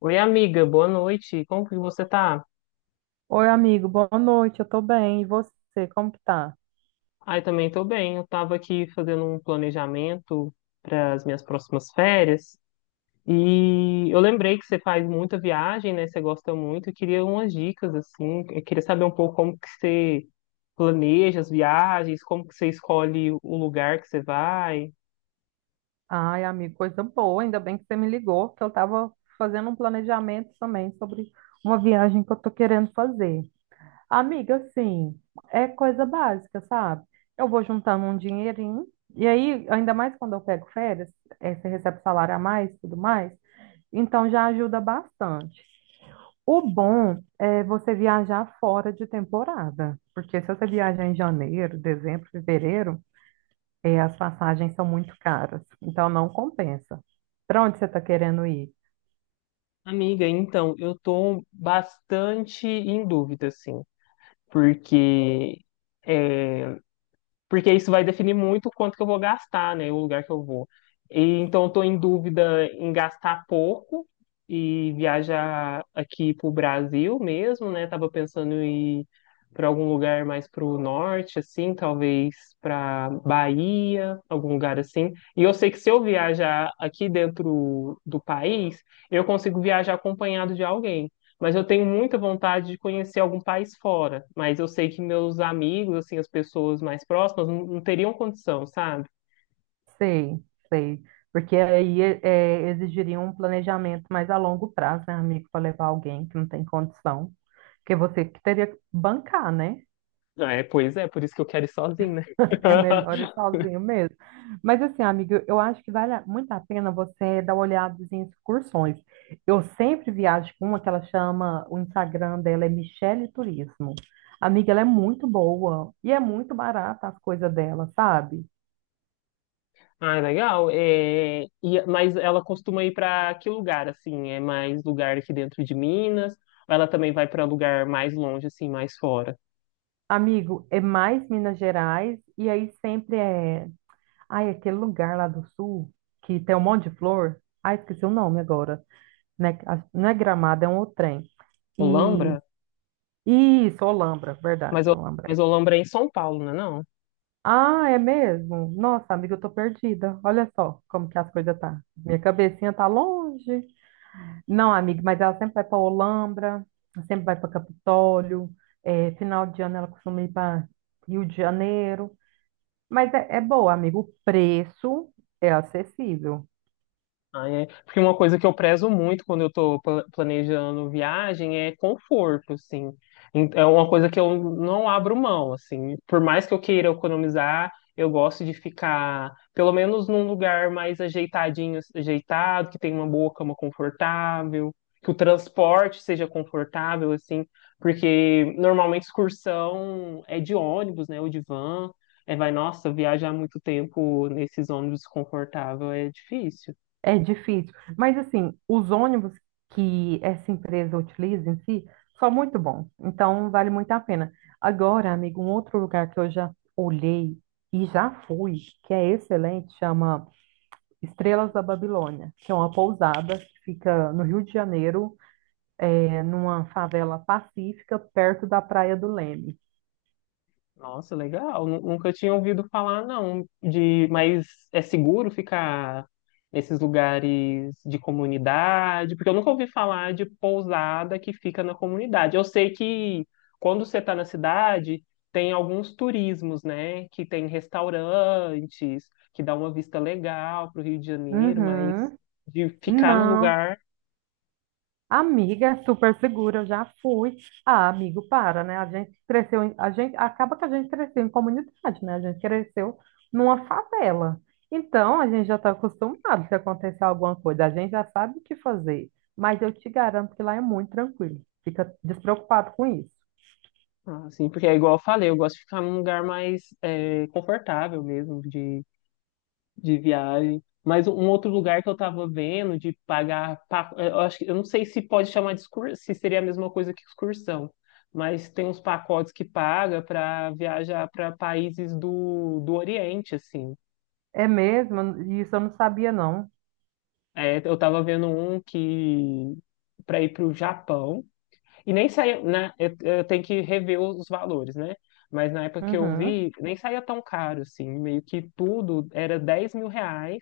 Oi, amiga, boa noite. Como que você tá? Oi, amigo, boa noite, eu tô bem. E você, como que tá? Ai, também tô bem. Eu tava aqui fazendo um planejamento para as minhas próximas férias e eu lembrei que você faz muita viagem, né? Você gosta muito. Eu queria umas dicas assim. Eu queria saber um pouco como que você planeja as viagens, como que você escolhe o lugar que você vai. Ai, amigo, coisa boa, ainda bem que você me ligou, que eu tava fazendo um planejamento também sobre uma viagem que eu tô querendo fazer. Amiga, assim, é coisa básica, sabe? Eu vou juntando um dinheirinho, e aí, ainda mais quando eu pego férias, você recebe salário a mais, tudo mais, então já ajuda bastante. O bom é você viajar fora de temporada, porque se você viajar em janeiro, dezembro, fevereiro, e as passagens são muito caras, então não compensa. Para onde você está querendo ir? Amiga, então, eu tô bastante em dúvida assim, porque eh, porque isso vai definir muito o quanto que eu vou gastar, né, o lugar que eu vou. E, então, eu estou em dúvida em gastar pouco e viajar aqui pro Brasil mesmo, né? Tava pensando em ir para algum lugar mais pro norte, assim, talvez para Bahia, algum lugar assim. E eu sei que se eu viajar aqui dentro do país, eu consigo viajar acompanhado de alguém. Mas eu tenho muita vontade de conhecer algum país fora. Mas eu sei que meus amigos, assim, as pessoas mais próximas, não teriam condição, sabe? Sei, sei. Porque aí é, exigiria um planejamento mais a longo prazo, né, amigo, para levar alguém que não tem condição, porque você que teria que bancar, né? Ah, é, pois é, por isso que eu quero ir sozinho, né? É melhor ir sozinho mesmo. Mas assim, amiga, eu acho que vale muito a pena você dar uma olhada em excursões. Eu sempre viajo com uma que ela chama, o Instagram dela é Michele Turismo. Amiga, ela é muito boa e é muito barata as coisas dela, sabe? Ah, legal. É, mas ela costuma ir para que lugar, assim? É mais lugar aqui dentro de Minas? Ou ela também vai para lugar mais longe, assim, mais fora? Amigo, é mais Minas Gerais e aí sempre é... Ai, aquele lugar lá do sul que tem um monte de flor. Ai, esqueci o nome agora. Né? Não é Gramado, é um outro trem. E Olambra? isso, Olambra, Mas, verdade, Ol- Olambra. mas Olambra é em São Paulo, não é não? Ah, é mesmo? Nossa, amiga, eu tô perdida. Olha só como que as coisas tá. Minha cabecinha tá longe. Não, amiga, mas ela sempre vai para Olambra, sempre vai para Capitólio. É, final de ano ela costuma ir para Rio de Janeiro. Mas é boa, amigo. O preço é acessível. Ai, é. Porque uma coisa que eu prezo muito quando eu tô planejando viagem é conforto, assim. É uma coisa que eu não abro mão, assim. Por mais que eu queira economizar, eu gosto de ficar, pelo menos num lugar mais ajeitadinho, ajeitado, que tem uma boa cama confortável, que o transporte seja confortável, assim. Porque normalmente excursão é de ônibus, né, ou de van. É, vai, nossa, viajar muito tempo nesses ônibus confortável é difícil. É difícil. Mas, assim, os ônibus que essa empresa utiliza em si são muito bons. Então, vale muito a pena. Agora, amigo, um outro lugar que eu já olhei e já fui, que é excelente, chama Estrelas da Babilônia, que é uma pousada que fica no Rio de Janeiro, é, numa favela pacífica, perto da Praia do Leme. Nossa, legal. Nunca tinha ouvido falar, não. De, mas é seguro ficar nesses lugares de comunidade? Porque eu nunca ouvi falar de pousada que fica na comunidade. Eu sei que quando você está na cidade, tem alguns turismos, né? Que tem restaurantes, que dá uma vista legal para o Rio de Janeiro, mas Uhum. de ficar no Não. lugar, Amiga, é super segura, eu já fui. Ah, amigo, para, né? A gente cresceu, a gente acaba que a gente cresceu em comunidade, né? A gente cresceu numa favela. Então, a gente já está acostumado se acontecer alguma coisa, a gente já sabe o que fazer. Mas eu te garanto que lá é muito tranquilo. Fica despreocupado com isso. assim, porque é igual eu falei, eu gosto de ficar num lugar mais confortável mesmo, de viagem. Mas um outro lugar que eu tava vendo de pagar, eu acho que eu não sei se pode chamar de excursão, se seria a mesma coisa que excursão, mas tem uns pacotes que paga para viajar para países do Oriente, assim. É mesmo? Isso eu não sabia, não. É, eu tava vendo um que para ir para o Japão e nem saía, né? Eu tenho que rever os valores, né? Mas na época que eu Uhum. vi, nem saía tão caro, assim. Meio que tudo era R$ 10.000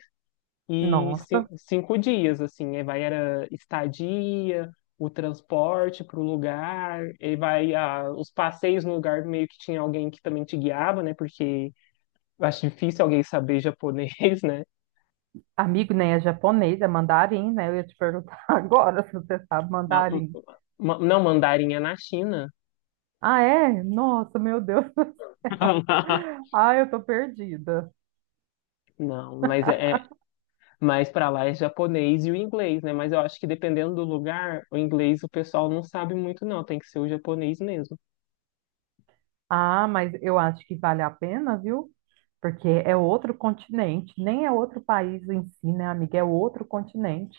e Nossa. cinco dias, assim, aí vai era estadia, o transporte para o lugar, e vai ah, os passeios no lugar meio que tinha alguém que também te guiava, né? Porque eu acho difícil alguém saber japonês, né? Amigo, nem é japonês, é mandarim, né? Eu ia te perguntar agora se você sabe Não, mandarim. Não, mandarim é na China. Ah, é? Nossa, meu Deus do céu. Ah, eu tô perdida. Não, mas é mais para lá é japonês e o inglês, né? Mas eu acho que dependendo do lugar, o inglês o pessoal não sabe muito, não. Tem que ser o japonês mesmo. Ah, mas eu acho que vale a pena, viu? Porque é outro continente, nem é outro país em si, né, amiga? É outro continente.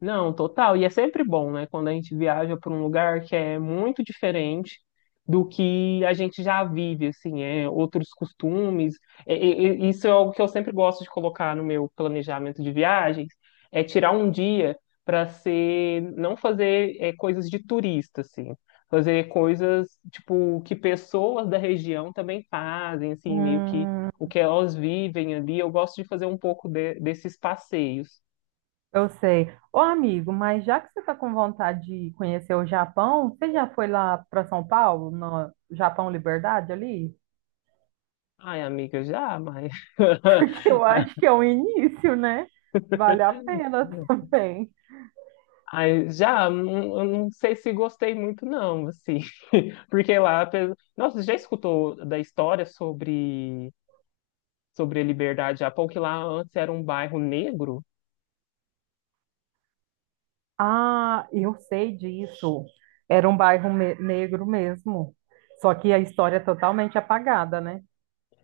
Não, total. E é sempre bom, né? Quando a gente viaja para um lugar que é muito diferente do que a gente já vive, assim, é outros costumes. Isso é algo que eu sempre gosto de colocar no meu planejamento de viagens, é tirar um dia para ser, não fazer coisas de turista, assim, fazer coisas tipo que pessoas da região também fazem, assim, meio que Hum, o que elas vivem ali. Eu gosto de fazer um pouco desses passeios. eu sei. Ô, amigo, mas já que você tá com vontade de conhecer o Japão, você já foi lá para São Paulo, no Japão Liberdade ali? Ai, amiga, já, mas. Porque eu acho que é o início, né? Vale a pena também. Ai, já, eu não sei se gostei muito, não, assim. Porque lá. Nossa, você já escutou da história sobre a Liberdade Japão, que lá antes era um bairro negro? Ah, eu sei disso. Era um bairro negro mesmo. Só que a história é totalmente apagada, né?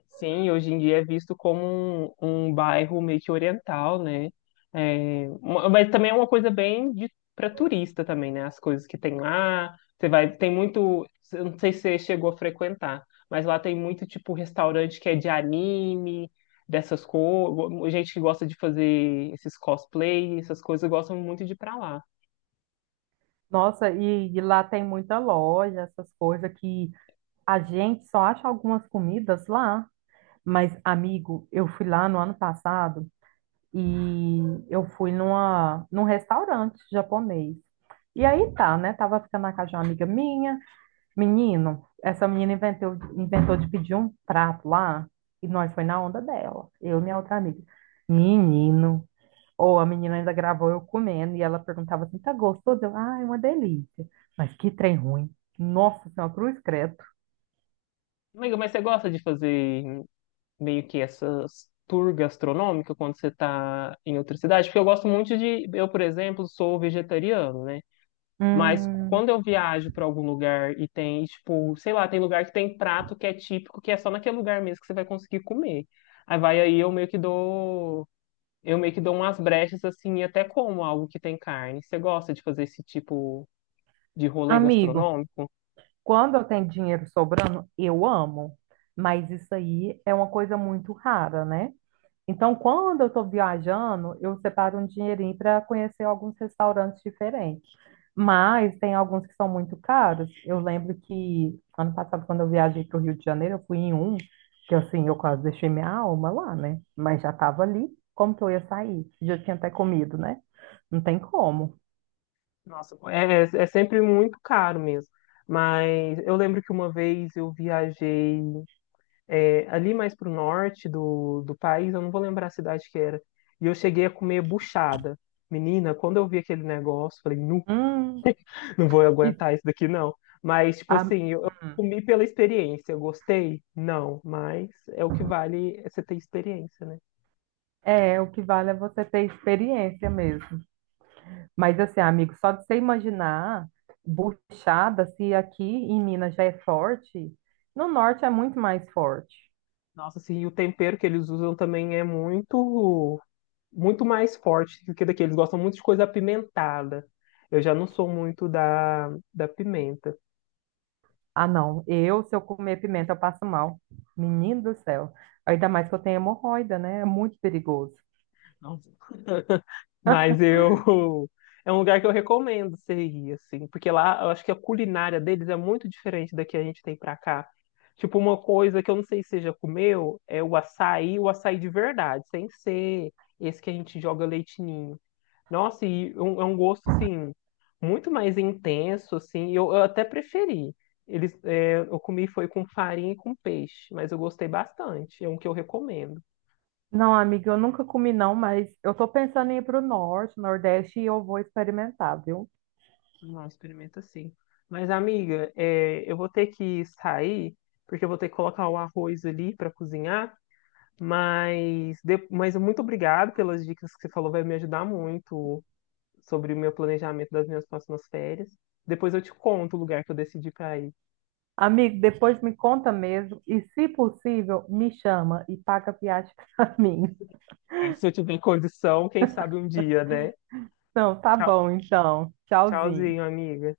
Sim, hoje em dia é visto como um bairro meio que oriental, né? É, mas também é uma coisa bem para turista também, né? As coisas que tem lá, você vai, tem muito, eu não sei se você chegou a frequentar, mas lá tem muito tipo restaurante que é de anime, dessas coisas, gente que gosta de fazer esses cosplay, essas coisas gostam muito de ir pra lá. Nossa, e lá tem muita loja, essas coisas que a gente só acha algumas comidas lá. Mas, amigo, eu fui lá no ano passado e eu fui num restaurante japonês. E aí tá, né? Tava ficando na casa de uma amiga minha. Menino, essa menina inventou de pedir um prato lá e nós foi na onda dela, eu e minha outra amiga. Menino, ou a menina ainda gravou eu comendo e ela perguntava assim: tá gostoso? Eu, ah, é uma delícia. Mas que trem ruim. Nossa Senhora, cruz credo. Amiga, mas você gosta de fazer meio que essas tour gastronômica quando você está em outra cidade, porque eu gosto muito de, eu, por exemplo, sou vegetariano, né? Mas Hum, quando eu viajo para algum lugar e tem, tipo, sei lá, tem lugar que tem prato que é típico, que é só naquele lugar mesmo que você vai conseguir comer. Aí eu meio que dou, eu meio que dou umas brechas assim e até como algo que tem carne. Você gosta de fazer esse tipo de rolê amigo, gastronômico? quando eu tenho dinheiro sobrando, eu amo, mas isso aí é uma coisa muito rara, né? Então, quando eu estou viajando, eu separo um dinheirinho para conhecer alguns restaurantes diferentes. Mas tem alguns que são muito caros. Eu lembro que ano passado, quando eu viajei para o Rio de Janeiro, eu fui em um, que assim, eu quase deixei minha alma lá, né? Mas já estava ali. Como que eu ia sair? Já tinha até comido, né? Não tem como. Nossa, é sempre muito caro mesmo. Mas eu lembro que uma vez eu viajei ali mais pro norte do país, eu não vou lembrar a cidade que era. E eu cheguei a comer buchada. Menina, quando eu vi aquele negócio, falei, não, Hum, não vou e aguentar isso daqui, não. Mas, tipo a- assim, eu hum. comi pela experiência. Eu gostei? Não, mas é o que vale é você ter experiência, né? É, o que vale é você ter experiência mesmo. Mas assim, amigo, só de você imaginar buchada, se aqui em Minas já é forte, no norte é muito mais forte. Nossa, assim, e o tempero que eles usam também é muito, muito mais forte do que daqui. Eles gostam muito de coisa apimentada. Eu já não sou muito da pimenta. Ah, não. Eu, se eu comer pimenta, eu passo mal. Menino do céu. Ainda mais que eu tenho hemorroida, né? É muito perigoso. Não. Mas eu. É um lugar que eu recomendo você ir, assim, porque lá eu acho que a culinária deles é muito diferente da que a gente tem pra cá. Tipo, uma coisa que eu não sei se você já comeu é o açaí de verdade, sem ser esse que a gente joga leite ninho. Nossa, e é um gosto, assim, muito mais intenso, assim, eu até preferi. Eles, é, eu comi foi com farinha e com peixe, mas eu gostei bastante, é um que eu recomendo. Não, amiga, eu nunca comi não, mas eu tô pensando em ir pro norte, nordeste e eu vou experimentar, viu? Não, experimenta sim. Mas, amiga, é, eu vou ter que sair, porque eu vou ter que colocar o arroz ali para cozinhar. Mas, mas muito obrigado pelas dicas que você falou, vai me ajudar muito sobre o meu planejamento das minhas próximas férias. Depois eu te conto o lugar que eu decidi para ir. Amigo, depois me conta mesmo e, se possível, me chama e paga a viagem pra mim. É, se eu tiver condição, quem sabe um dia, né? Não, tá Tchau, bom, então. Tchauzinho. tchauzinho, amiga.